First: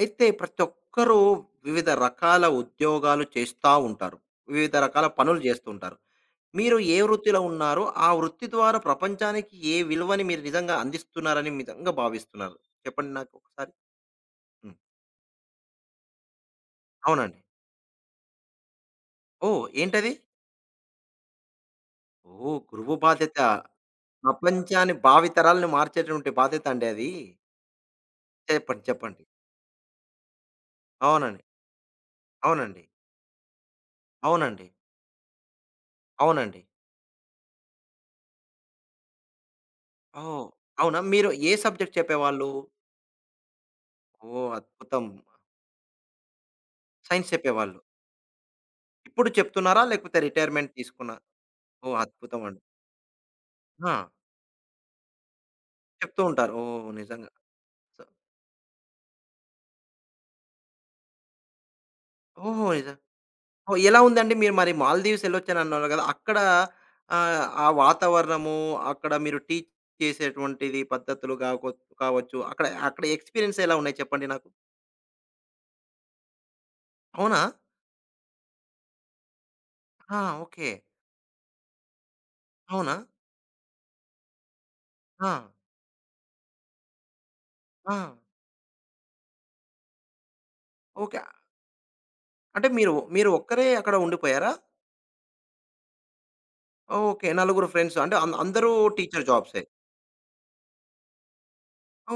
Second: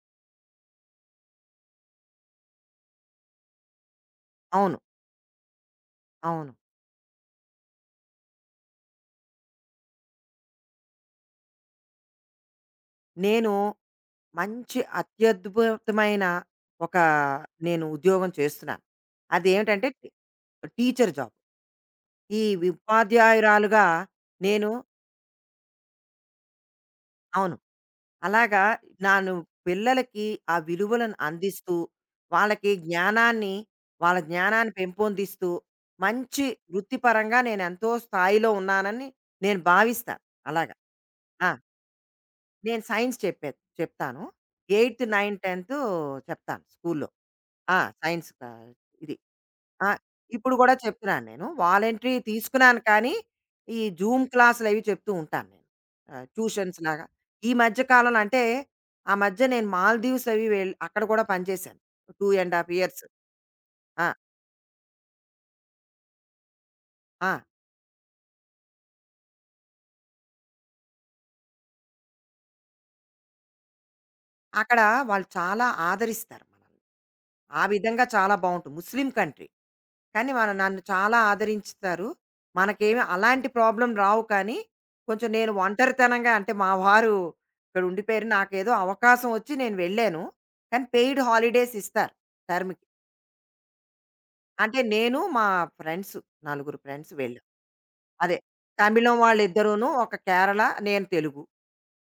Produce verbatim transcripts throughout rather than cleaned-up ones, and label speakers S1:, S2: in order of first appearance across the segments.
S1: అయితే ప్రతి ఒక్కరూ వివిధ రకాల ఉద్యోగాలు చేస్తా ఉంటారు. వివిధ
S2: అవును.
S1: రకాల పనులు చేస్తూ ఉంటారు.
S2: అవును.
S1: మీరు ఏ వృత్తిలో ఉన్నారో, ఆ వృత్తి ద్వారా ప్రపంచానికి ఏ విలువని మీరు నిజంగా అందిస్తున్నారని నిజంగా భావిస్తున్నారు? చెప్పండి నాకు
S2: నేను
S1: ఒకసారి? హ్మ్.
S2: మంచి అత్యద్భుతమైన ఒక
S1: అవునండి.
S2: నేను ఉద్యోగం చేస్తున్నాను.
S1: ఓహ్,
S2: అదేమిటంటే టీ
S1: ఏంటది?
S2: Teacher job. ఈ
S1: ఓహ్, గురువు బాధ్యత.
S2: ఉపాధ్యాయురాలుగా నేను.
S1: ప్రపంచాన్ని భావితరాలను మార్చేటువంటి బాధ్యత అండి అది.
S2: అవును. అలాగా.
S1: చెప్పండి. చెప్పండి.
S2: నాను పిల్లలకి ఆ విలువలను
S1: అవునండి.
S2: అందిస్తూ, వాళ్ళకి
S1: అవునండి.
S2: జ్ఞానాన్ని, వాళ్ళ
S1: అవునండి.
S2: జ్ఞానాన్ని పెంపొందిస్తూ, మంచి
S1: అవునండి.
S2: వృత్తిపరంగా నేనెంతో స్థాయిలో ఉన్నానని నేను భావిస్తాను.
S1: ఓహ్.
S2: అలాగా.
S1: అవునా? మీరు
S2: ఆ!
S1: ఏ సబ్జెక్ట్ చెప్పేవాళ్ళు?
S2: నేను సైన్స్ చెప్పే చెప్తాను.
S1: ఓహ్,
S2: ఎనిమిది,
S1: అద్భుతం.
S2: తొమ్మిది, పది చెప్తాను స్కూల్‌లో.
S1: సైన్స్ చెప్పేవాళ్ళు.
S2: ఆ! సైన్స్ కా ఇది.
S1: ఇప్పుడు చెప్తున్నారా,
S2: ఆ!
S1: లేకపోతే
S2: ఇప్పుడు గూడా
S1: రిటైర్‌మెంట్ తీసుకున్నా?
S2: చెప్తున్నాను నేను.
S1: ఓహ్,
S2: వాలంటరీ
S1: అద్భుతం అండి.
S2: తీసుకున్నాను కానీ, ఈ
S1: ఆ,
S2: జూమ్ క్లాసులవి చెప్తూ ఉంటాను నేను.
S1: చెప్తూ
S2: ఆహ్,
S1: ఉంటారు.
S2: ట్యూషన్స్
S1: ఓహ్,
S2: లాగా.
S1: నిజంగా.
S2: ఈ మధ్య
S1: సో
S2: కాలంలో అంటే, ఆ మధ్య నేను మాల్దీవ్స్ అవి వెళ్ అక్కడ గూడా పనిచేశాను. రెండు
S1: ఓహో,
S2: ½
S1: నిజం.
S2: ఇయర్స్.
S1: ఓహ్, ఎలా
S2: ఆ!
S1: ఉందండి మీరు? మరి మాల్దీవ్స్ ఎళ్ళొచ్చని అన్నారు కదా! అక్కడ
S2: ఆ!
S1: ఆహ్, ఆ వాతావరణము, అక్కడ మీరు టీచ్ చేసేటువంటిది పద్ధతులు కాకొ కావచ్చు. అక్కడ అక్కడ ఎక్స్‌పీరియన్స్ ఎలా ఉన్నాయి, చెప్పండి నాకు?
S2: అక్కడ వాళ్ళు చాలా ఆదరిస్తారు మనల్ని.
S1: అవునా?
S2: ఆ విధంగా చాలా బావుంటుంది. Muslim country.
S1: ఆ,
S2: కానీ వాళ్ళు
S1: ఓకే.
S2: నన్ను చాలా ఆదరించుతారు.
S1: అవునా?
S2: మనకేమి అలాంటి ప్రాబ్లమ్ రావు కానీ, కొంచెం
S1: ఆ!
S2: నేను ఒంటరితనంగా, అంటే మా వారు ఇక్కడ
S1: ఆ,
S2: ఉండిపోయారు. నాకేదో అవకాశం ఒచ్చి నేను వెళ్ళాను. కానీ
S1: ఓకే.
S2: పెయిడ్ హాలిడేస్ ఇస్తారు
S1: అంటే
S2: టర్మ్‌కి.
S1: మీరు మీరు ఒక్కరే అక్కడ ఉండిపోయారా?
S2: అంటే నేను మా ఫ్రెండ్స్, నలుగురు ఫ్రెండ్స్
S1: ఓకే.
S2: వెళ్ళాం.
S1: నలుగురు ఫ్రెండ్స్ అంటే అం
S2: అదే,
S1: అందరూ
S2: తమిళం
S1: టీచర్ జాబ్సే.
S2: వాళ్ళిద్దరూను, ఒక కేరళ, నేను తెలుగు.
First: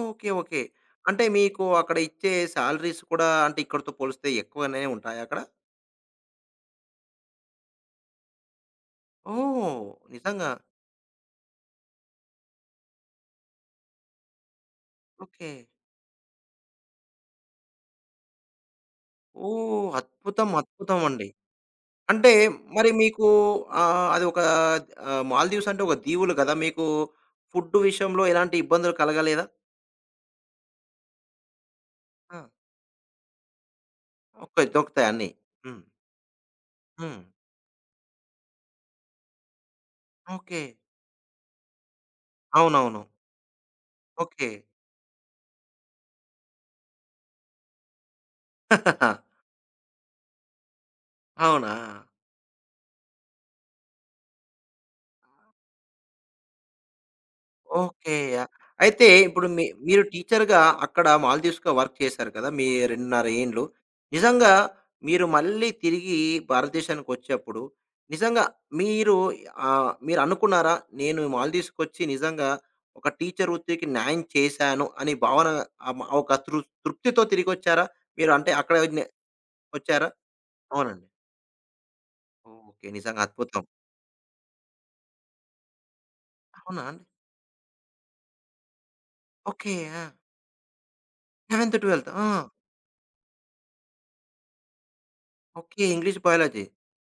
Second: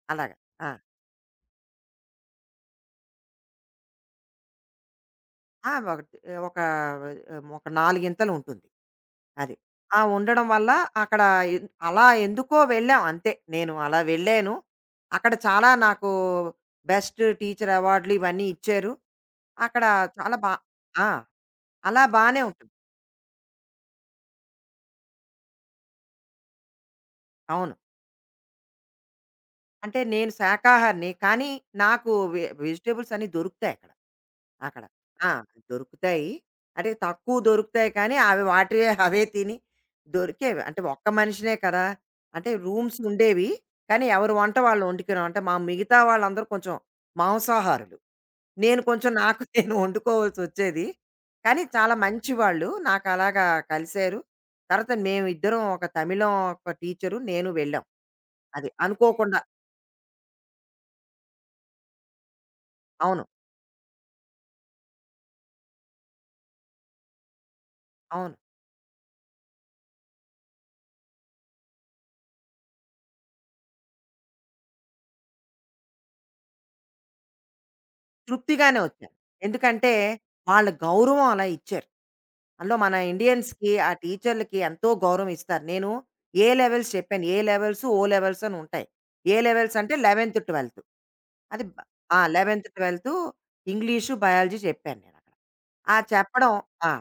S1: ఓకే.
S2: అలాగా.
S1: ఓకే.
S2: ఆ!
S1: అంటే మీకు అక్కడ ఇచ్చే సాలరీస్ కూడా అంటే ఇక్కడితో పోలిస్తే ఎక్కువనే ఉంటాయా అక్కడ?
S2: ఆ! ఒకటి ఒక ఒక నాలుగింతలు ఉంటుంది అది.
S1: ఓహ్,
S2: ఆ ఉండడం
S1: నిజంగా.
S2: వల్ల అక్కడ ఎన్ అలా ఎందుకో వెళ్ళాం అంతే. నేను అలా వెళ్ళాను. అక్కడ
S1: ఓకే.
S2: చాలా నాకు బెస్ట్ టీచర్ అవార్డులు ఇవన్నీ ఇచ్చారు. అక్కడ
S1: ఓహ్,
S2: చాలా
S1: అద్భుతం.
S2: బా
S1: అద్భుతం
S2: ఆ!
S1: అండి.
S2: అలా
S1: అంటే
S2: బానే ఉంటుంది.
S1: మరి మీకు ఆహ్, అది ఒక ఆహ్, మాల్దీవ్స్ అంటే ఒక దీవులు కదా! మీకు
S2: అవును.
S1: ఫుడ్ విషయంలో ఎలాంటి ఇబ్బందులు కలగలేదా?
S2: అంటే నేను శాకాహారిని. కానీ నాకు
S1: ఆ,
S2: వె వెజిటబుల్స్ అన్నీ దొరుకుతాయి అక్కడ.
S1: ఓకే.
S2: అక్కడ.
S1: దొరుకుతాయి అన్నీ.
S2: ఆ!
S1: హ్మ్.
S2: దొరుకుతాయి. అంటే
S1: హ్మ్.
S2: తక్కువ దొరుకుతాయి కానీ అవి వాటివే అవే తిని దొరికేవి.
S1: ఓకే.
S2: అంటే ఒక్క మనిషినే కదా! అంటే రూమ్స్
S1: అవునవును.
S2: ఉండేవి. కానీ ఎవరి
S1: ఓకే.
S2: వంట వాళ్ళు వండుకున్నాం. అంటే మా మిగతా వాళ్ళందరూ కొంచెం మాంసాహారులు. నేను కొంచెం నాకు నేను వండుకోవాల్సొచ్చేది. కానీ
S1: అవునా?
S2: చాలా మంచివాళ్ళు. నాకు అలాగా కలిసారు. తర్వాత మేమిద్దరం, ఒక తమిళం ఒక టీచరు, నేను వెళ్ళాం.
S1: ఓకే. యాహ్.
S2: అది
S1: అయితే
S2: అనుకోకుండా.
S1: ఇప్పుడు మీ మీరు టీచర్‌గా అక్కడ మాల్దీవ్స్‌లో వర్క్ చేశారు కదా! మీ
S2: అవును.
S1: రెండున్నర ఏండ్లు. నిజంగా మీరు మళ్ళీ తిరిగి భారతదేశానికొచ్చేప్పుడు
S2: అవును.
S1: నిజంగా మీరు ఆహ్, మీరనుకున్నారా? నేను మాల్దీవ్స్‌కొచ్చి నిజంగా ఒక టీచర్ వృత్తికి న్యాయం చేశాను అని భావన ఆహ్, ఒక తృ తృప్తితో తిరిగొచ్చారా? మీరు అంటే అక్కడ
S2: తృప్తిగానే
S1: నే
S2: వచ్చాను. ఎందుకంటే
S1: వచ్చారా?
S2: వాళ్ళ
S1: అవునండి.
S2: గౌరవం అలా ఇచ్చారు. అందులో
S1: ఓకే.
S2: మన
S1: నిజంగా అద్భుతం.
S2: ఇండియన్స్‌కి, ఆ టీచర్లకి ఎంతో గౌరవం ఇస్తారు. నేను ఏ
S1: అవునా
S2: లెవెల్స్
S1: అండి?
S2: చెప్పాను. ఏ లెవెల్స్, ఓ లెవెల్స్ అని ఉంటాయి. ఏ
S1: ఓకే.
S2: లెవెల్స్ అంటే
S1: ఆ!
S2: 11థ్, 12థ్. అది బ
S1: పదకొండు, పన్నెండు.
S2: ఆ!
S1: ఆ,
S2: 11థ్, 12థ్ ఇంగ్లీషు, బయాలజీ చెప్పాను నేనక్కడ.
S1: ఓకే.
S2: ఆ
S1: ఇంగ్లీష్,
S2: చెప్పడం.
S1: బయాలజీ.
S2: ఆ!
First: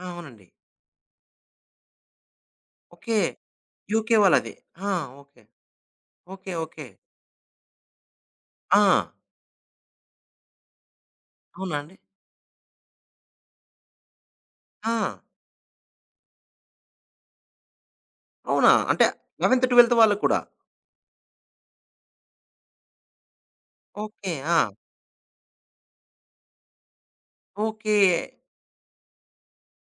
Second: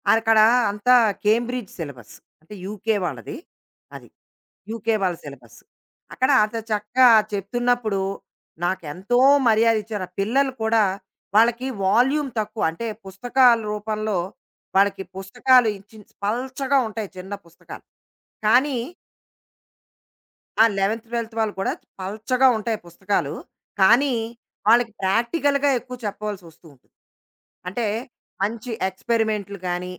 S1: ఆ,
S2: అక్కడ
S1: అవునండి.
S2: అంతా కేంబ్రిడ్జ్ సిలబస్. అంటే యూకే
S1: ఓకే.
S2: వాళ్ళది అది.
S1: యూకే వాళ్ళది. ఆ,
S2: యూకే వాళ్ళ
S1: ఓకే.
S2: సిలబస్. అక్కడ
S1: ఓకే.
S2: అంత
S1: ఓకే.
S2: చక్కగా చెప్తున్నప్పుడు
S1: ఆ,
S2: నాకెంతో మర్యాద ఇచ్చారు. ఆ పిల్లలు కూడా. వాళ్ళకి
S1: అవునా అండి?
S2: వాల్యూమ్ తక్కువ. అంటే పుస్తకాల రూపంలో
S1: ఆ!
S2: వాళ్ళకి పుస్తకాలు ఇచ్చి, పల్చగా ఉంటాయి చిన్న పుస్తకాలు.
S1: అవునా?
S2: కానీ
S1: అంటే పదకొండు, పన్నెండు వాళ్ళకి కూడా.
S2: ఆ పదకొండు, పన్నెండు వాళ్ళు కూడా పల్చగా ఉంటాయి పుస్తకాలు. కానీ,
S1: ఓకే. ఆ,
S2: వాళ్ళకి ప్రాక్టికల్‌గా ఎక్కువ చెప్పవలసొస్తూ ఉంటుంది. అంటే,
S1: ఓకే.
S2: మంచి ఎక్స్‌పెరిమెంట్‌లు గానీ,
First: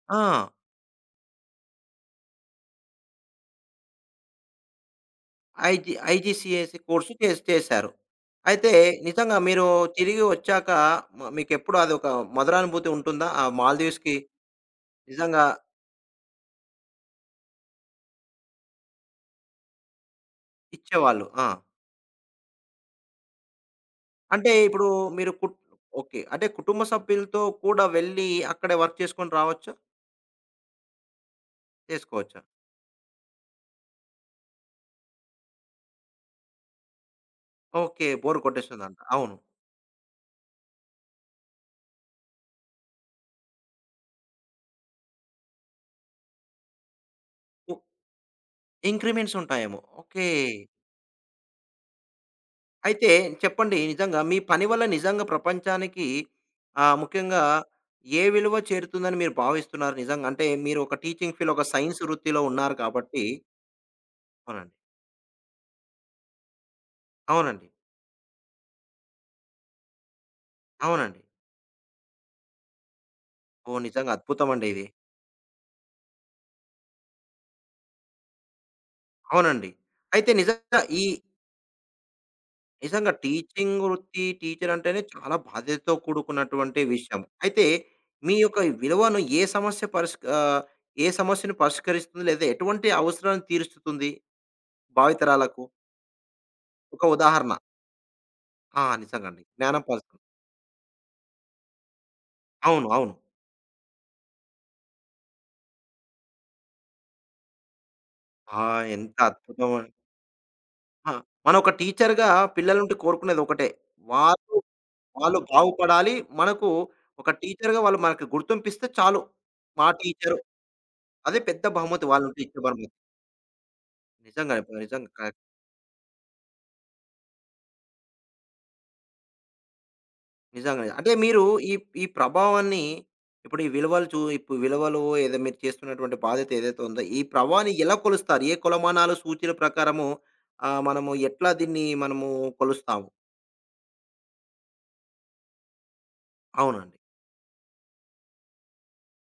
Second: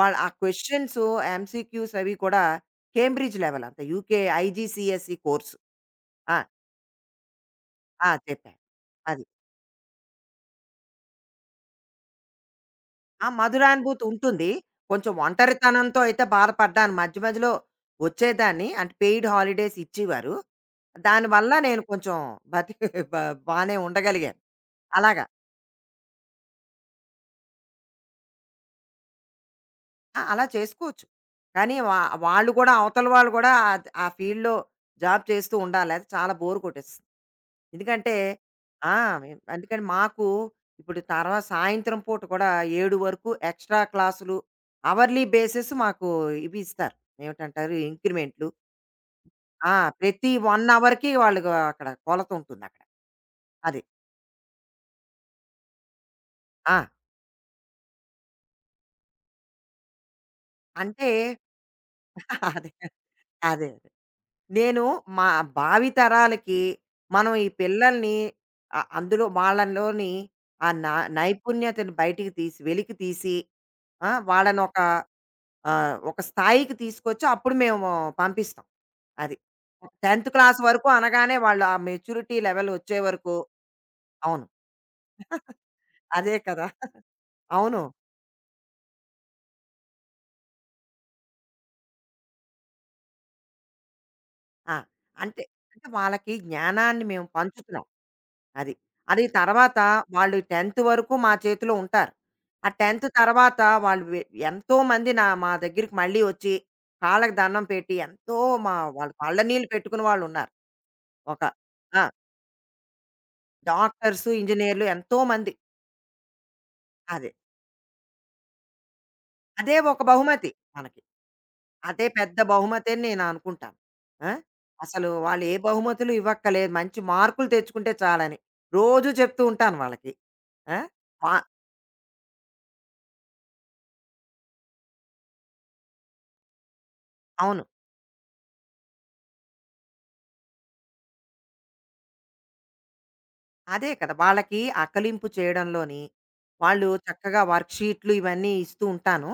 S2: వాళ్ళు ఆ
S1: ఆ!
S2: క్వెషన్సు, ఎంసీక్యూస్ అవి కూడా కేంబ్రిడ్జ్ లెవెల్ అంట. UK IGCSE course.
S1: ఐజీ
S2: ఆ!
S1: ఐజీసీఎస్ కోర్సు చేస్ చేశారు.
S2: ఆ! చెప్పారు
S1: అయితే
S2: అది.
S1: నిజంగా మీరు తిరిగి వచ్చాక మ మీకెప్పుడు అదొక మధురానుభూతి ఉంటుందా
S2: ఆ
S1: ఆ
S2: మధురానుభూతి
S1: మాల్దీవ్స్‌కి?
S2: ఉంటుంది. కొంచెం
S1: నిజంగా
S2: ఒంటరితనంతో అయితే బాధపడ్డాను. మధ్య మధ్యలో వచ్చేదాన్ని. అంటే పెయిడ్ హాలిడేస్ ఇచ్చేవారు.
S1: ఇచ్చేవాళ్ళు. ఆ!
S2: దానివల్ల నేను కొంచెం బతి బ బానే ఉండగలిగాను.
S1: అంటే ఇప్పుడు
S2: అలాగా.
S1: మీరు కుట్ ఓకే. అంటే కుటుంబ సభ్యులతో కూడా వెళ్లి అక్కడే వర్క్ చేసుకొని రావచ్చా?
S2: ఆ! అలా చేసుకోవచ్చు. కానీ వా
S1: చేసుకోవచ్చా?
S2: వాళ్ళు గూడా, అవతల వాళ్ళు గూడా ఆద్ ఆ ఫీల్డ్‌లో జాబ్ చేస్తూ ఉండాలి. లేతే చాలా బోర్ కొట్టేస్తుంది.
S1: ఓకే.
S2: ఎందుకంటే
S1: బోర్
S2: ఆ!
S1: కొట్టేస్తుందంట. అవును.
S2: మేం అందుకని మాకు ఇప్పుడు, తర్వాత సాయంత్రం పూట కూడా ఏడు వరకు ఎక్స్‌ట్రా క్లాసులు, అవర్‌లీ బేసిస్ మాకు ఇవి ఇస్తారు.
S1: ఉ
S2: ఏమిటంటారు ఇంక్రిమెంట్లు.
S1: ఇంక్రిమెంట్స్
S2: ఆ!
S1: ఉంటాయేమో. ఓకే.
S2: ప్రతి ఒక్క అవర్‌కి వాళ్ళు‌గా అక్కడ కొలత ఉంటుందక్కడ.
S1: అయితే చెప్పండి,
S2: అది.
S1: నిజంగా మీ పని వల్ల నిజంగా ప్రపంచానికి
S2: ఆ!
S1: ఆహ్, ముఖ్యంగా ఏ విలువ చేరుతుందని మీరు భావిస్తున్నారు నిజంగా? అంటే మీరు ఒక
S2: అంటే
S1: టీచింగ్ ఫీల్డ్, ఒక సైన్స్ వృత్తిలో
S2: అదే.
S1: ఉన్నారు కాబట్టి.
S2: అదే.
S1: అవునండి.
S2: నేను మా భావితరాలకి, మనం ఈ
S1: అవునండి.
S2: పిల్లల్ని, ఆ అందులో వాళ్ళలోని ఆ నా
S1: అవునండి.
S2: నైపుణ్యతను బయటికి తీసి, వెలికి తీసి,
S1: ఓహ్,
S2: ఆ,
S1: నిజంగా
S2: వాళ్ళని
S1: అద్భుతమండి
S2: ఒక,
S1: ఇది.
S2: ఆ, ఒక స్థాయికి తీసుకొచ్చి అప్పుడు మేము పంపిస్తాం అది.
S1: అవునండి.
S2: టెన్త్
S1: అయితే
S2: క్లాస్
S1: నిజంగా
S2: వరకు
S1: ఈ
S2: అనగానే వాళ్ళు ఆ మెచ్యూరిటీ లెవెల్ వచ్చే
S1: నిజంగా
S2: వరకు.
S1: టీచింగ్ వృత్తి,
S2: అవును.
S1: టీచర్ అంటేనే చాలా బాధ్యతతో
S2: అదే కదా.
S1: కూడుకున్నటువంటి విషయం. అయితే
S2: అవును.
S1: మీ యొక్క ఈ విలువను ఏ సమస్య పరిష్క ఆహ్, ఏ సమస్యను పరిష్కరిస్తుంది? లేదా ఎటువంటి అవసరాన్ని తీరుస్తుంది
S2: ఆ, అంటే,
S1: భావితరాలకు?
S2: అంటే వాళ్ళకి
S1: ఒక
S2: జ్ఞానాన్ని మేము
S1: ఉదాహరణ.
S2: పంచుతున్నాం అది.
S1: ఆ,
S2: అది
S1: నిజంగండి.
S2: తర్వాత
S1: జ్ఞానం పరుస్తుంది.
S2: వాళ్ళు 10థ్ వరకు మా చేతిలో ఉంటారు. ఆ
S1: అవును.
S2: 10థ్
S1: అవును.
S2: తర్వాత వాళ్ళు వె ఎంతోమంది నా మా దగ్గరికి మళ్ళీ వచ్చి, కాళ్ళకి దండం పెట్టి, ఎంతో
S1: ఆ!
S2: మా వాళ్ళు
S1: ఎంత
S2: కళ్ళనీళ్ళు
S1: అద్భుతమం
S2: పెట్టుకున్న వాళ్ళున్నారు.
S1: ఆ!
S2: ఒక,
S1: మనం ఒక
S2: ఆ!
S1: టీచర్‌గా పిల్లల నుండి కోరుకునేది ఒకటే.
S2: డాక్టర్స్,
S1: వాళ్ళు,
S2: ఇంజినీర్లు
S1: వాళ్ళు
S2: ఎంతోమంది.
S1: బాగుపడాలి. మనకు ఒక
S2: అదే.
S1: టీచర్‌గా వాళ్ళు మనకు గుర్తింపిస్తే చాలు.
S2: అదే
S1: మా
S2: ఒక
S1: టీచరు
S2: బహుమతి మనకి.
S1: అదే పెద్ద బహుమతి,
S2: అదే
S1: వాళ్ళ
S2: పెద్ద
S1: నుండి ఇచ్చే
S2: బహుమతి
S1: బహుమతి.
S2: అని నేను అనుకుంటాను. ఆ!
S1: నిజంగానే. ప-
S2: అసలు
S1: నిజంగా క
S2: వాళ్ళు ఏ బహుమతులు ఇవ్వక్కర్లేదు. మంచి మార్కులు తెచ్చుకుంటే చాలని రోజూ చెప్తూ ఉంటాను వాళ్ళకి. ఆ!
S1: నిజంగానే. అంటే
S2: మా.
S1: మీరు ఈ ఈ ప్రభావాన్ని ఇప్పుడు ఈ విలువలు చూ ఇప్పుడు విలువలు ఏదో మీరు చేస్తున్నటువంటి బాధ్యత ఏదైతే ఉందో, ఈ
S2: అవును.
S1: ప్రభావాన్ని ఎలా కొలుస్తారు? ఏ కొలమానాలు, సూచీల ప్రకారము ఆహ్, మనము ఎట్లా దీన్ని మనము కొలుస్తాము?
S2: అదే కదా! వాళ్ళకి అకలింపు చేయడంలోని, వాళ్ళు
S1: అవునండి.
S2: చక్కగా వర్క్‌షీట్లు ఇవన్నీ ఇస్తూ ఉంటాను.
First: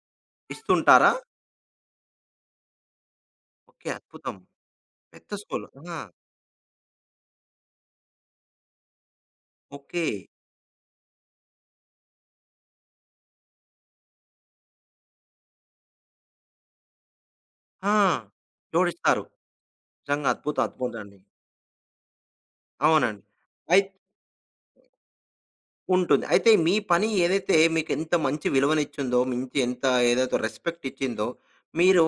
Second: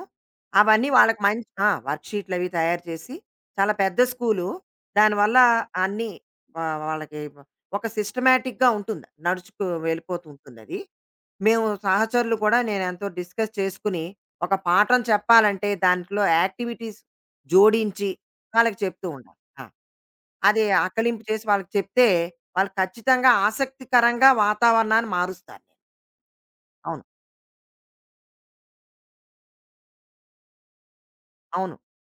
S2: అవన్నీ
S1: ఇస్తుంటారా?
S2: వాళ్ళకి మంచి, ఆ! వర్క్‌షీట్లవి తయారు చేసి, చాలా
S1: ఓకే.
S2: పెద్ద
S1: అద్భుతం.
S2: స్కూలు.
S1: పెద్ద
S2: దానివల్ల
S1: స్కూలు. ఆ,
S2: అన్నీ వా వాళ్ళకి ఒక సిస్టమాటిక్‌గా ఉంటుంది. నడుచుకు
S1: ఓకే.
S2: వెళ్ళిపోతూ ఉంటుందది. మేము సహచరులు కూడా నేనెంతో డిస్కస్ చేసుకుని, ఒక పాఠం చెప్పాలంటే దాంట్లో యాక్టివిటీస్
S1: ఆ,
S2: జోడించి వాళ్ళకి చెప్తూ
S1: జోడిస్తారు.
S2: ఉండాలి. ఆ!
S1: నిజంగా అద్భుతం.
S2: అది
S1: అద్భుతం అండి.
S2: ఆకలింపు చేసి వాళ్ళకి చెప్తే, వాళ్ళు
S1: అవునండి.
S2: ఖచ్చితంగా
S1: అయి
S2: ఆసక్తికరంగా వాతావరణాన్ని మారుస్తారు.
S1: ఉంటుంది. అయితే మీ
S2: అవును.
S1: పని ఏదైతే మీకెంత మంచి విలువనిచ్చిందో, మించి ఎంత ఏదైతే రెస్పెక్ట్ ఇచ్చిందో,
S2: అవును.
S1: మీరు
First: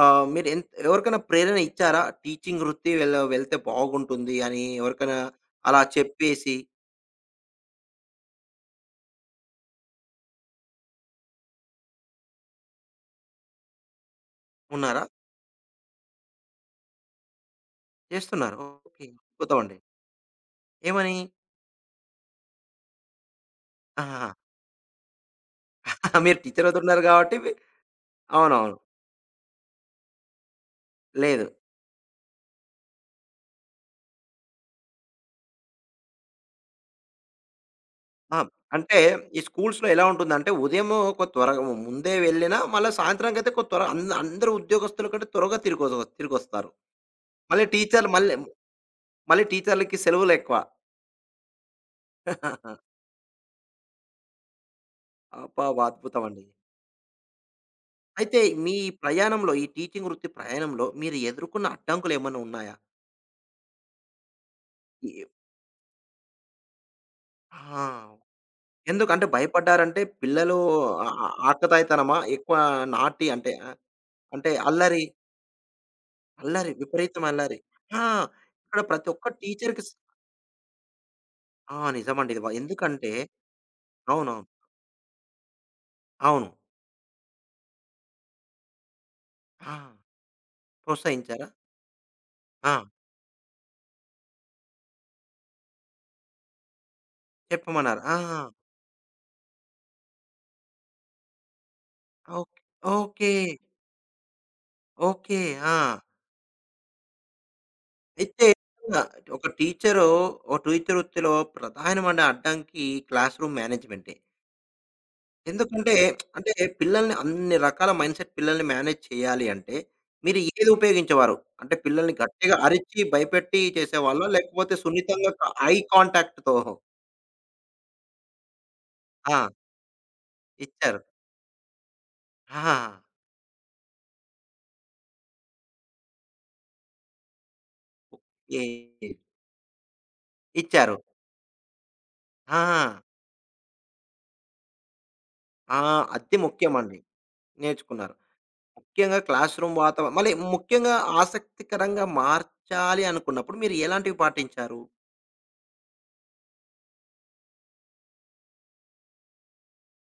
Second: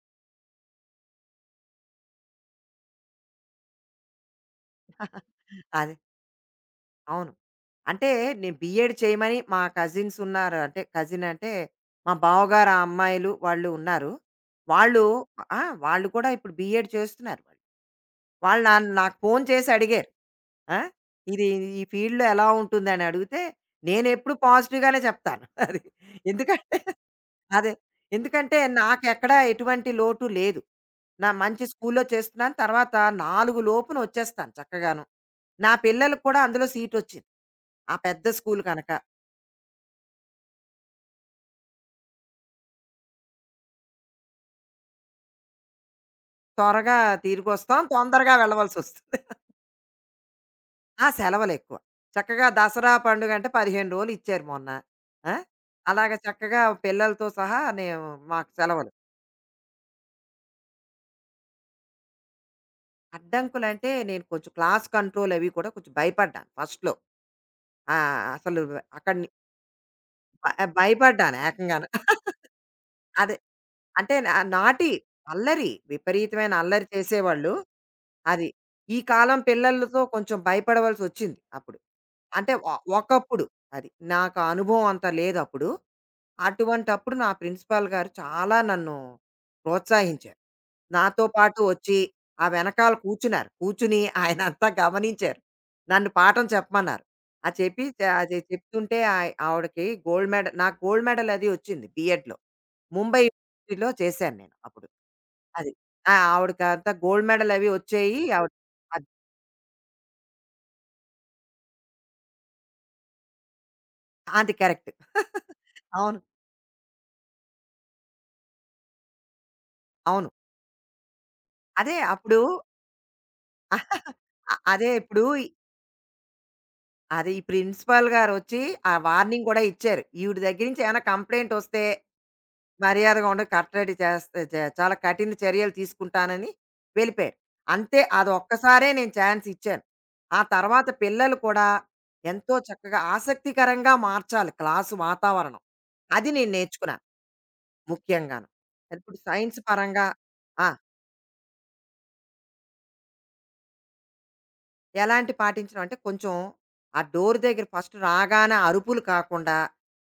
S1: ఆహ్, మీరు ఎన్ ఎవరికైనా ప్రేరణ ఇచ్చారా? టీచింగ్ వృత్తి వెళ్ వెళ్తే బాగుంటుంది అని ఎవరికైనా అలా
S2: అది.
S1: చెప్పేసి
S2: అవును. అంటే నేను బీఎడ్ చేయమని మా కజిన్స్ ఉన్నారు. అంటే కజిన్ అంటే మా బావగారు, ఆ అమ్మాయిలు వాళ్ళు ఉన్నారు.
S1: ఉన్నారా?
S2: వాళ్ళు, ఆ! వాళ్ళు కూడా ఇప్పుడు బీఎడ్ చేస్తున్నారు.
S1: చేస్తున్నారు.
S2: వాళ్ళు నన్ను
S1: ఓకే,
S2: నాకు ఫోన్
S1: అద్భుతం
S2: చేసి
S1: అండి.
S2: అడిగారు. ఆ!
S1: ఏమని?
S2: ఇది ఈ ఫీల్డ్‌లో ఎలా ఉంటుందని అడిగితే,
S1: ఆహాహా!
S2: నేనెప్పుడు పాజిటివ్‌గానే చెప్తాను. అది.
S1: మీరు టీచర్
S2: ఎందుకంటే
S1: అవుతున్నారు కాబట్టి మీ
S2: అదే. ఎందుకంటే
S1: అవునవును.
S2: నాకెక్కడా ఎటువంటి లోటు లేదు. నా
S1: లేదు.
S2: మంచి స్కూల్‌లో చేస్తున్నాను. తర్వాత నాలుగు లోపున వచ్చేస్తాను చక్కగాను. నా పిల్లలకి కూడా అందులో సీటొచ్చింది. ఆ పెద్ద
S1: ఆ!
S2: స్కూల్ కనుక.
S1: అంటే ఈ స్కూల్స్‌లో ఎలా ఉంటుందంటే, ఉదయము కొ త్వరగా ముందే వెళ్ళినా, మళ్ళా సాయంత్రానికైతే కొ త్వర అంద అందరూ ఉద్యోగస్తుల కంటే త్వరగా తిరిగొ తిరిగొస్తారు.
S2: త్వరగా
S1: మళ్ళీ
S2: తిరిగొస్తాం.
S1: టీచర్లు
S2: తొందరగా
S1: మళ్ళీ
S2: వెళ్ళవలసొస్తుంది.
S1: మళ్ళీ టీచర్లకి సెలవులెక్కువ.
S2: ఆ! సెలవులెక్కువ. చక్కగా దసరా పండుగంటే పదిహేను రోజులు ఇచ్చారు మొన్న. ఆ!
S1: అబ్బబ్బా,
S2: అలాగ
S1: అద్భుతమండి.
S2: చక్కగా పిల్లలతో సహా నేను,
S1: అయితే
S2: మాకు
S1: మీ
S2: సెలవులు.
S1: ప్రయాణంలో, ఈ టీచింగ్ వృత్తి ప్రయాణంలో, మీరు ఎదుర్కొన్న అడ్డంకులేమన్నా ఉన్నాయా?
S2: అడ్డంకులంటే నేను కొంచెం క్లాస్
S1: ఈ
S2: కంట్రోల్ అవి కూడా కొంచెం భయపడ్డాను ఫస్ట్‌లో.
S1: ఆ!
S2: ఆ! అసలు అక్కడ
S1: ఎందుకంటే భయపడ్డారంటే
S2: భ
S1: పిల్లలు ఆ ఆ
S2: భయపడ్డాను ఏకంగాను.
S1: ఆకతాయితనమా? ఎక్కువ నాటి
S2: అదే.
S1: అంటే ఆహ్,
S2: అంటే నా
S1: అంటే
S2: నాటి
S1: అల్లరి,
S2: అల్లరి. విపరీతమైన
S1: అల్లరి
S2: అల్లరి
S1: విపరీతం
S2: చేసేవాళ్ళు.
S1: అల్లరి. ఆ!
S2: అది.
S1: ఇక్కడ
S2: ఈ
S1: ప్రతి ఒక్క
S2: కాలం
S1: టీచర్‌కి స్
S2: పిల్లలతో కొంచెం భయపడవలసొచ్చింది అప్పుడు.
S1: ఆ, నిజమండి. వ
S2: అంటే ఒ
S1: ఎందుకంటే
S2: ఒకప్పుడు. అది. నాకు
S1: అవునవును.
S2: ఆ అనుభవం అంత లేదప్పుడు.
S1: అవును.
S2: అటువంటప్పుడు నా ప్రిన్సిపాల్ గారు చాలా నన్ను
S1: ఆ,
S2: ప్రోత్సహించారు. నాతో
S1: ప్రోత్సహించారా?
S2: పాటు వచ్చి, ఆ
S1: ఆ,
S2: వెనకాల కూర్చున్నారు. కూర్చుని ఆయనంతా గమనించారు. నన్ను పాఠం చెప్పమన్నారు. అది చెప్పి
S1: చెప్పమన్నారా?
S2: చ
S1: ఆ,
S2: అది చెప్తుంటే ఆయ ఆవిడకి గోల్డ్ మెడల్, నాకు గోల్డ్ మెడల్ అది వచ్చింది బిఎడ్‌లో.
S1: ఓకే.
S2: ముంబై
S1: ఓకే.
S2: యూనివర్సిటీలో చేశాను నేను అప్పుడు.
S1: ఓకే.
S2: అది.
S1: ఆ!
S2: ఆ! ఆవిడకంతా గోల్డ్ మెడల్ అవి వచ్చేయి.
S1: అయితే
S2: ఆవిడ
S1: ఆ,
S2: అది.
S1: ఒక టీచరు, ఒక టీచర్ వృత్తిలో ప్రధానమైన అడ్డంకి క్లాస్ రూమ్ మేనేజ్మెంటే.
S2: అది కరెక్ట్.
S1: ఎందుకంటే
S2: అవును.
S1: అంటే పిల్లల్ని అన్ని రకాల మైండ్‌సెట్ పిల్లల్ని మేనేజ్ చేయాలి అంటే,
S2: అవును.
S1: మీరు ఏది ఉపయోగించేవారు? అంటే
S2: అదే
S1: పిల్లల్ని
S2: అప్పుడు.
S1: గట్టిగా అరిచి, భయపెట్టి చేసేవాళ్ళా?
S2: అ
S1: లేకపోతే
S2: అదే ఇప్పుడు
S1: సున్నితంగా
S2: ఈ-
S1: క ఐ కాంటాక్ట్‌తో?
S2: అదే ఈ ప్రిన్సిపల్ గారొచ్చి ఆ
S1: ఆ,
S2: వార్నింగ్ కూడా ఇచ్చారు. ఈవిడ దగ్గర నుంచి
S1: ఇచ్చారు.
S2: ఏమైనా కంప్లెయింట్ వస్తే
S1: ఆహా!
S2: మర్యాదగా ఉండి కట్టడి చేస్తే, చే- చాలా కఠిన చర్యలు తీసుకుంటానని వెళ్ళిపోయారు. అంతే, అది
S1: ఓకే.
S2: ఒక్కసారే నేను ఛాన్స్ ఇచ్చాను. ఆ తర్వాత
S1: ఇచ్చారు.
S2: పిల్లలు కూడా ఎంతో
S1: ఆ!
S2: చక్కగా. ఆసక్తికరంగా మార్చాలి క్లాసు వాతావరణం.
S1: ఆ!
S2: అది
S1: అది
S2: నేను
S1: ముఖ్యమండి.
S2: నేర్చుకున్నాను
S1: నేర్చుకున్నారు.
S2: ముఖ్యంగాను. ఇప్పుడు
S1: ముఖ్యంగా క్లాస్
S2: సైన్స్
S1: రూమ్
S2: పరంగా
S1: వాతావరణం, మళ్ళీ
S2: ఆ,
S1: ముఖ్యంగా ఆసక్తికరంగా మార్చాలి అనుకున్నప్పుడు మీరు ఎలాంటివి పాటించారు?
S2: ఎలాంటి పాటించడం అంటే కొంచెం ఆ డోర్ దగ్గర ఫస్ట్ రాగానే అరుపులు కాకుండా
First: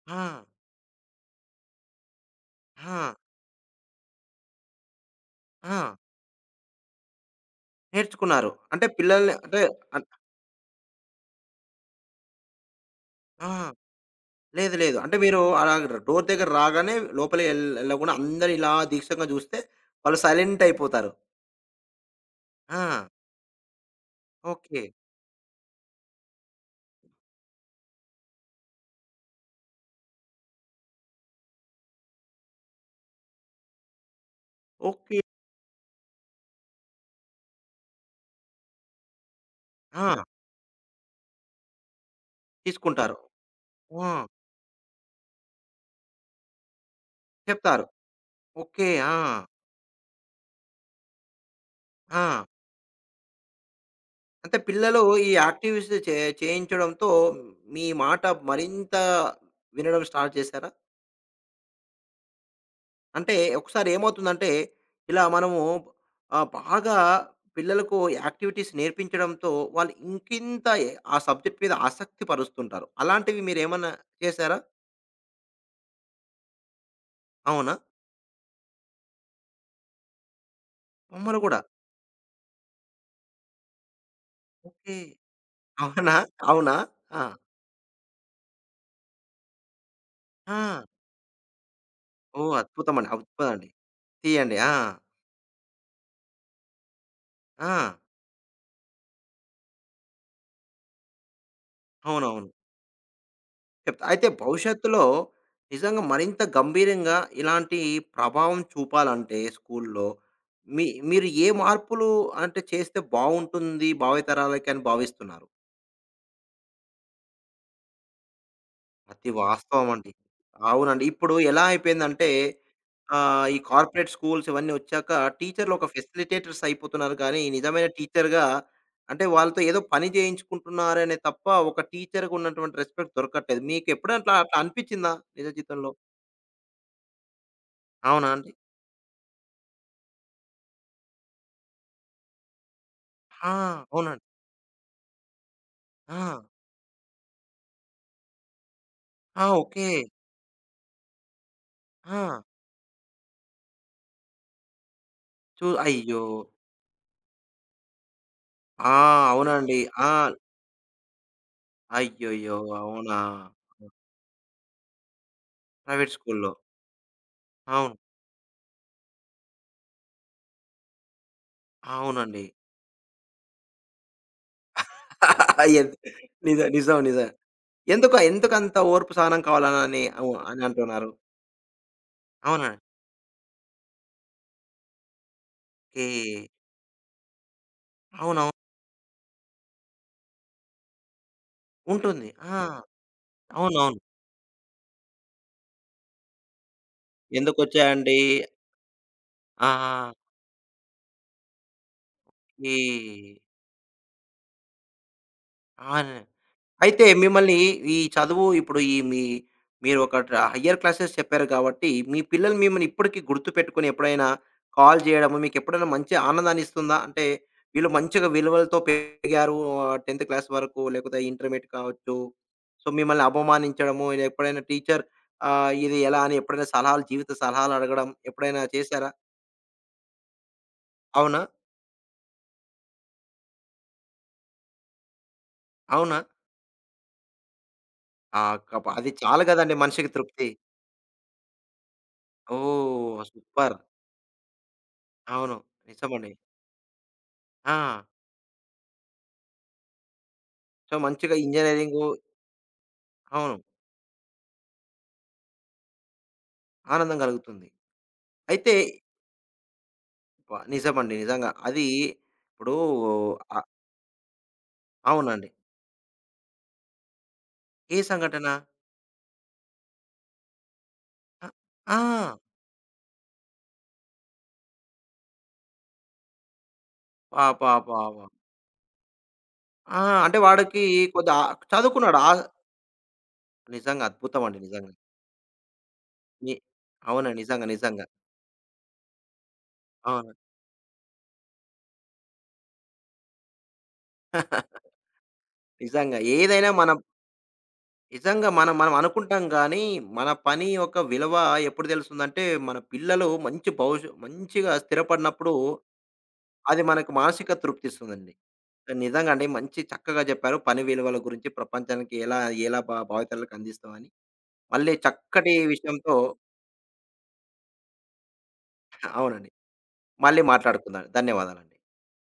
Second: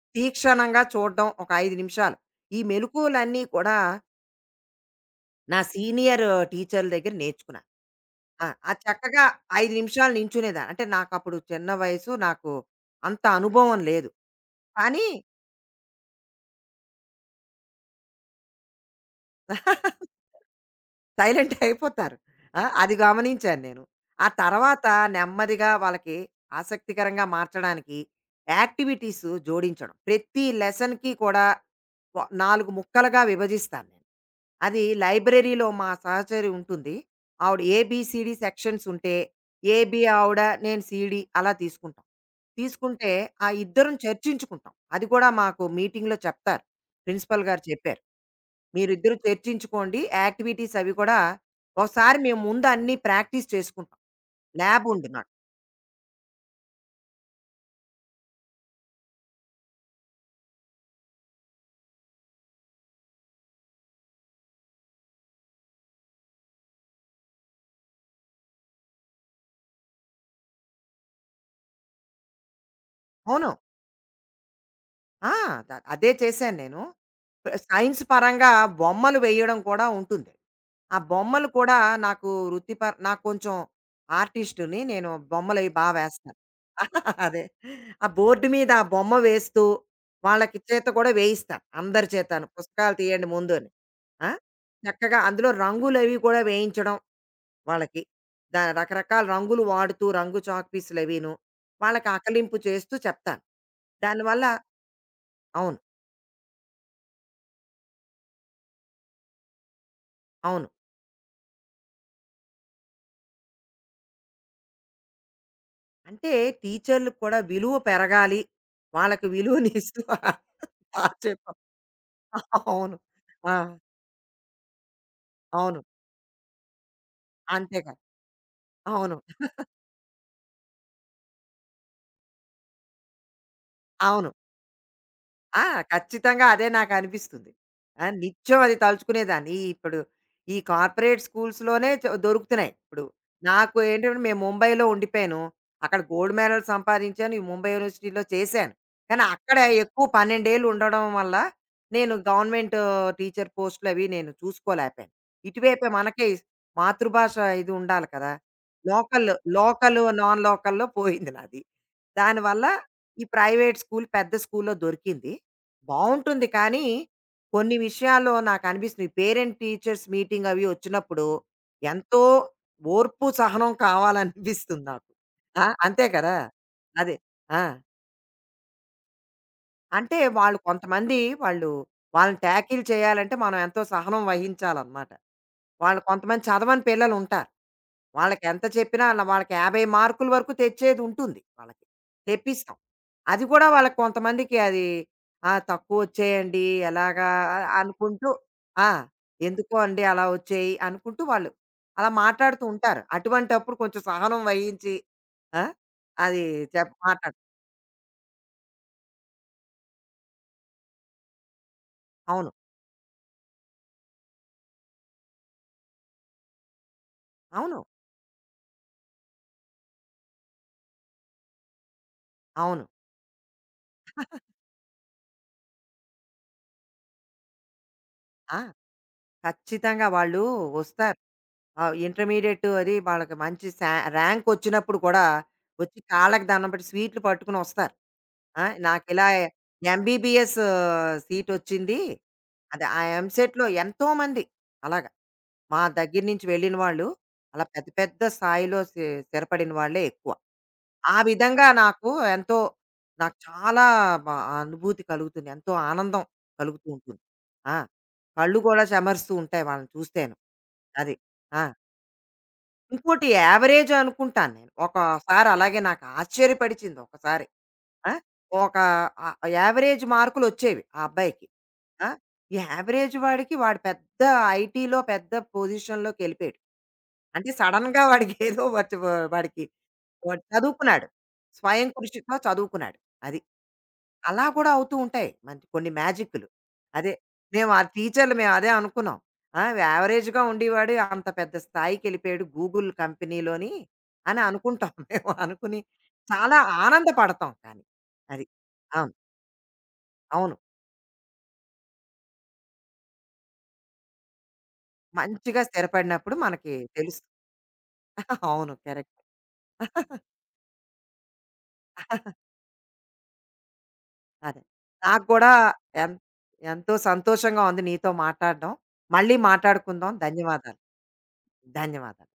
S1: ఆ!
S2: తీక్షణంగా చూడడం ఒక ఐదు నిమిషాలు. ఈ
S1: ఆ!
S2: మెలకువలన్నీ కూడా నా
S1: ఆ,
S2: సీనియర్ టీచర్ల దగ్గర నేర్చుకున్నాను. ఆ!
S1: నేర్చుకున్నారు.
S2: ఆ
S1: అంటే
S2: చక్కగా
S1: పిల్లల్ని అంటే
S2: అయిదు
S1: అన్
S2: నిమిషాలు నించునేదాన్ని. అంటే నాకప్పుడు చిన్న వయసు. నాకు అంత
S1: ఆ,
S2: అనుభవం లేదు.
S1: లేదు. లేదు.
S2: కానీ
S1: అంటే మీరు అలా డోర్ దగ్గర రాగానే లోపలికి ఎల్ ఎళ్ళకుండా అందరూ ఇలా దీక్షంగా జూస్తే వాళ్ళు సైలెంట్ అయిపోతారు.
S2: సైలెంట్ అయిపోతారు. ఆ! అది
S1: ఆ,
S2: గమనించాను నేను. ఆ
S1: ఓకే.
S2: తర్వాత నెమ్మదిగా వాళ్ళకి ఆసక్తికరంగా మార్చడానికి యాక్టివిటీస్ జోడించడం. ప్రతి లెసన్‌కి కూడా వ నాలుగు ముక్కలుగా విభజిస్తాను నేను. అది
S1: ఓకే.
S2: లైబ్రరీలో మా సహచరి ఉంటుంది. ఆవిడ ఏబీసీడీ సెక్షన్స్ ఉంటే, ఏబీ
S1: ఆ,
S2: ఆవిడ, నేను సీడీ అలా తీసుకుంటాం. తీసుకుంటే
S1: తీసుకుంటారు.
S2: ఆ ఇద్దరం
S1: ఆ,
S2: చర్చించుకుంటాం. అది కూడా మాకు మీటింగ్‌లో చెప్తారు. ప్రిన్సిపల్ గారు
S1: చెప్తారు.
S2: చెప్పారు.
S1: ఓకే. ఆ!
S2: మీరిద్దరూ చర్చించుకోండి. యాక్టివిటీస్ అవి కూడా ఒకసారి మేము
S1: ఆ,
S2: ముందు అన్నీ ప్రాక్టీస్ చేసుకుంటాం.
S1: అంటే
S2: ల్యాబ్
S1: పిల్లలు
S2: ఉంది
S1: ఈ
S2: నాకు.
S1: యాక్టివిటీస్ చే చేయించడంతో మీ మాట మరింత వినడం స్టార్ట్ చేశారా? అంటే ఒకసారి ఏమవుతుందంటే, ఇలా మనము ఆహ్, బాగా పిల్లలకు యాక్టివిటీస్ నేర్పించడంతో వాళ్ళు ఇంకింత ఎ ఆ సబ్జెక్ట్ మీద ఆసక్తి పరుస్తుంటారు. అలాంటివి
S2: అవును.
S1: మీరేమన్నా చేశారా?
S2: ఆ! ద అదే చేశాను నేను. ప
S1: అవునా?
S2: సైన్స్ పరంగా బొమ్మలు వేయడం కూడా ఉంటుంది. ఆ
S1: బొమ్మలు
S2: బొమ్మలు
S1: గూడా?
S2: కూడా నాకు వృత్తిపర నాకు కొంచెం ఆర్టిస్ట్‌ని.
S1: ఓకే.
S2: నేను బొమ్మలవి బా
S1: అవునా?
S2: వేస్తాను.
S1: అవునా? ఆ!
S2: అదే. ఆ బోర్డ్ మీద ఆ బొమ్మ వేస్తూ వాళ్ళకి
S1: ఆ!
S2: చేత కూడా వేయిస్తాను. అందరి చేతను
S1: ఓహ్,
S2: పుస్తకాలు
S1: అద్భుతమండి.
S2: తీయండి ముందు
S1: అద్భుతమండి.
S2: అని. ఆ!
S1: తీయండి. ఆ!
S2: చక్కగా అందులో రంగులవి కూడా వేయించడం
S1: ఆ!
S2: వాళ్ళకి. దా రకరకాల రంగులు వాడుతూ, రంగు చాక్ పీసులవీను. వాళ్ళకి
S1: అవునవును.
S2: ఆకలింపు చేస్తూ చెప్తాను.
S1: చెప్తా. అయితే
S2: దానివల్ల
S1: భవిష్యత్తులో
S2: అవును.
S1: నిజంగా మరింత గంభీరంగా ఇలాంటి ప్రభావం చూపాలంటే స్కూల్లో
S2: అవును.
S1: మీ, మీరు ఏ మార్పులు అంటే చేస్తే బావుంటుంది భావితరాలకి అని భావిస్తున్నారు?
S2: అంటే టీచర్లుకి కూడా విలువ పెరగాలి. వాళ్ళకి
S1: అది వాస్తవం
S2: విలువనిస్తూ
S1: అండి.
S2: బా
S1: అవునండి. ఇప్పుడు
S2: చెప్పావు.
S1: ఎలా అయిపోయిందంటే
S2: అవును.
S1: ఆహ్,
S2: ఆ!
S1: ఈ కార్పొరేట్ స్కూల్స్ ఇవన్నీ వచ్చాక టీచర్‌లు
S2: అవును.
S1: ఒక ఫెసిలిటేటర్స్ అయిపోతున్నారు, కానీ
S2: అంతే
S1: నిజమైన
S2: కదా!
S1: టీచర్‌గా
S2: అవును.
S1: అంటే వాళ్ళతో ఏదో పని చేయించుకుంటున్నారనే తప్ప ఒక టీచర్‌గా ఉన్నటువంటి రెస్పెక్ట్ దొరకట్లేదు.
S2: అవును.
S1: మీకెప్పుడట్లా అట్లా అనిపిచ్చిందా నిజ
S2: ఆ!
S1: జీవితంలో?
S2: ఖచ్చితంగా అదే నాకనిపిస్తుంది. ఆ!
S1: అవునా అండి?
S2: నిత్యం అది తలుచుకునేదాన్ని. ఈ ఇప్పుడు ఈ కార్పొరేట్ స్కూల్స్‌లోనే చ దొరుకుతున్నాయి ఇప్పుడు.
S1: ఆ,
S2: నాకు ఏంటంటే
S1: అవునండి.
S2: మేము ముంబైలో ఉండిపోయాను. అక్కడ గోల్డ్
S1: ఆ!
S2: మెడల్ సంపాదించాను. ఈ ముంబై యూనివర్సిటీలో చేశాను. కానీ
S1: ఆ,
S2: అక్కడ
S1: ఓకే.
S2: ఎక్కువ పన్నెండు ఏళ్ళు ఉండడం వల్ల నేను
S1: ఆ,
S2: గవర్నమెంట్ టీచర్ పోస్టులు అవి నేను చూసుకోలేకపోయాను.
S1: చూ
S2: ఇటువైపే
S1: అయ్యో!
S2: మనకే ఇస్- మాతృభాష ఇది ఉండాలి కదా!
S1: ఆ,
S2: లోకల్,
S1: అవునండి.
S2: లోకల్,
S1: ఆ,
S2: నాన్ లోకల్‌లో పోయింది నాది.
S1: అయ్యయ్యో,
S2: దానివల్ల
S1: అవునా!
S2: ఈ ప్రైవేట్ స్కూల్, పెద్ద స్కూల్‌లో దొరికింది.
S1: ప్రైవేట్
S2: బావుంటుంది.
S1: స్కూల్‌లో.
S2: కానీ, కొన్ని
S1: అవును.
S2: విషయాల్లో నాకనిపిస్తుంది. పేరెంట్ టీచర్స్ మీటింగ్ అవి వచ్చినప్పుడు, ఎంతో
S1: అవునండి.
S2: ఓర్పు, సహనం కావాలనిపిస్తుంది నాకు. ఆ!
S1: ఎన్
S2: అంతే కదా!
S1: నిజం. నిజం.
S2: అదే.
S1: నిజం.
S2: ఆ!
S1: ఎందుకు ఎందుకంత ఓర్పు సహనం కావాలని
S2: అంటే
S1: అవు
S2: వాళ్ళు
S1: అని అంటున్నారు?
S2: కొంతమంది, వాళ్ళు వాళ్ళని
S1: అవునా!
S2: టాకిల్ చేయాలంటే, మనం ఎంతో సహనం వహించాలనమాట. వాళ్ళు
S1: ఓకే.
S2: కొంతమంది చదవని పిల్లలుంటారు.
S1: అవునవును.
S2: వాళ్ళకెంత చెప్పినా అలా వాళ్ళకి యాభై మార్కుల వరకు తెచ్చేది ఉంటుంది వాళ్ళకి.
S1: ఉంటుంది.
S2: తెప్పిస్తాం.
S1: ఆ,
S2: అది కూడా వాళ్ళకి
S1: అవునవును.
S2: కొంతమందికి అది, ఆ! తక్కువొచ్చేయండి ఎలాగా ఆహ్,
S1: ఎందుకొచ్చాయండి?
S2: అనుకుంటూ, ఆ! ఎందుకో అండి
S1: ఆ!
S2: అలా వచ్చాయి అనుకుంటూ వాళ్ళు అలా మాట్లాడుతూ
S1: ఈ
S2: ఉంటారు. అటువంటప్పుడు కొంచెం సహనం వహించి ఆ!
S1: ఆ!
S2: అది చెప్
S1: అయితే
S2: మాట్లాడు.
S1: మిమ్మల్ని ఈ చదువు, ఇప్పుడు ఈ మీ మీరు ఒక ట్ర హైయ్యర్ క్లాసెస్ చెప్పారు కాబట్టి, మీ
S2: అవును.
S1: పిల్లలు మిమ్మల్ని ఇప్పటికి గుర్తుపెట్టుకొని ఎప్పుడైనా కాల్ చేయడము మీకెప్పుడైనా మంచి ఆనందాన్ని ఇస్తుందా? అంటే
S2: అవును.
S1: వీళ్ళు మంచిగా విలువలతో పెరిగారు ఆహ్, పదవ క్లాస్ వరకు, లేకపోతే ఇంటర్మీడియేట్ కావచ్చు.
S2: అవును.
S1: సో, మిమ్మల్ని అవమానించడము, ఇలా ఎప్పుడైనా టీచర్ ఆహ్, ఇది ఎలా అని ఎప్పుడైనా సలహాలు, జీవిత సలహాలు అడగడం
S2: ఆ!
S1: ఎప్పుడైనా చేశారా?
S2: ఖచ్చితంగా వాళ్ళు వస్తారు.
S1: అవునా?
S2: ఆహ్, ఇంటర్మీడియేట్ అది వాళ్ళకి మంచి శా ర్యాంకొచ్చినప్పుడు కూడా వచ్చి
S1: అవునా?
S2: కాళ్ళకి దండం పెట్టి స్వీట్లు పట్టుకొనొస్తారు.
S1: ఆ!
S2: ఆ!
S1: కబ అది
S2: నాకిలా
S1: చాలు గదండీ మనిషికి తృప్తి.
S2: ఎంబీబీఎస్ సీటొచ్చింది. అది ఆ
S1: ఓహ్,
S2: ఎంసెట్‌లో
S1: సూపర్.
S2: ఎంతోమంది. అలాగా.
S1: అవును.
S2: మా దగ్గర
S1: నిజమండి.
S2: నుంచి వెళ్ళిన వాళ్ళు, అలా పెద్ద
S1: ఆ!
S2: పెద్ద స్థాయిలో స్థి స్థిరపడిన వాళ్ళే ఎక్కువ.
S1: సో,
S2: ఆ
S1: మంచిగా
S2: విధంగా
S1: ఇంజినీరింగు.
S2: నాకు ఎంతో, నాకు
S1: అవును.
S2: చాలా బ అనుభూతి కలుగుతుంది. ఎంతో ఆనందం కలుగుతూ
S1: ఆనందం
S2: ఉంటుంది.
S1: కలుగుతుంది.
S2: ఆ! కళ్ళు
S1: అయితే
S2: కూడా చెమరుస్తూ ఉంటాయి వాళ్ళని చూస్తేను.
S1: వ నిజమండి.
S2: అది.
S1: నిజంగా.
S2: ఆ!
S1: అది ఇప్పుడు
S2: ఇంకోటి
S1: అ
S2: యావరేజ్ అనుకుంటాను నేను.
S1: అవునండి.
S2: ఒకసారి అలాగే నాకు ఆశ్చర్యపడిచింది ఒకసారి.
S1: ఏ
S2: ఆ!
S1: సంఘటన?
S2: ఒక, ఆహ్, యావరేజ్ మార్కులొచ్చేవి ఆ
S1: అ
S2: అబ్బాయికి.
S1: ఆ!
S2: ఆ! ఈ యావరేజ్ వాడికి, వాడు పెద్ద ఐటీలో పెద్ద పొజిషన్‌లోకెళ్ళిపోయాడు. అంటే
S1: పాపా
S2: సడెన్‌గా
S1: పాప.
S2: వాడికి ఏదో వట్ వ వాడికి
S1: ఆ! అంటే
S2: వాడు
S1: వాడికి
S2: చదువుకున్నాడు.
S1: కొద్దిగా ఆ
S2: స్వయం
S1: చదువుకున్నాడు. ఆ.
S2: కృషితో చదువుకున్నాడు. అది.
S1: నిజంగా
S2: అలా
S1: అద్భుతమండి.
S2: కూడా
S1: నిజంగా.
S2: అవుతూ ఉంటాయి మనకి, కొన్ని మ్యాజిక్కులు.
S1: ని
S2: అదే.
S1: అవునండి. నిజంగా.
S2: మేము ఆ
S1: నిజంగా.
S2: టీచర్లు మేము అదే అనుకున్నాం. ఆ!
S1: అవును.
S2: యావరేజ్‌గా ఉండేవాడు అంత పెద్ద స్థాయికెళ్ళిపోయాడు గూగుల్ కంపెనీలోని అని అనుకుంటాం మేము. అనుకుని
S1: నిజంగా.
S2: చాలా
S1: ఏదైనా మనం.
S2: ఆనందపడతాం కానీ. అది.
S1: నిజంగా మనం మనం
S2: అవును.
S1: అనుకుంటాం గానీ, మన
S2: అవును.
S1: పని యొక్క విలువ ఎప్పుడు తెలుస్తుందంటే, మన పిల్లలు మంచి భవిష్య మంచిగా స్థిరపడినప్పుడు.
S2: మంచిగా స్థిరపడినప్పుడు మనకి
S1: అది మనకు
S2: తెలుస్తుంది.
S1: మానసిక తృప్తిస్తుందండి.
S2: అవును. కరెక్ట్.
S1: నిజంగా అండి. మంచి చక్కగా చెప్పారు పని విలువల గురించి, ప్రపంచానికి ఎలా, ఎలా భా భావితరాలకు అందిస్తామని.
S2: అదే.
S1: మళ్ళీ
S2: నాకు కూడా
S1: చక్కటి
S2: ఎం
S1: విషయంతో
S2: ఎంతో సంతోషంగా ఉంది నీతో మాట్లాడడం. మళ్ళీ
S1: అవునండి.
S2: మాట్లాడుకుందాం.
S1: మళ్ళీ
S2: ధన్యవాదాలు.
S1: మాట్లాడుకుందాం. ధన్యవాదాలండి.
S2: ధన్యవాదాలు.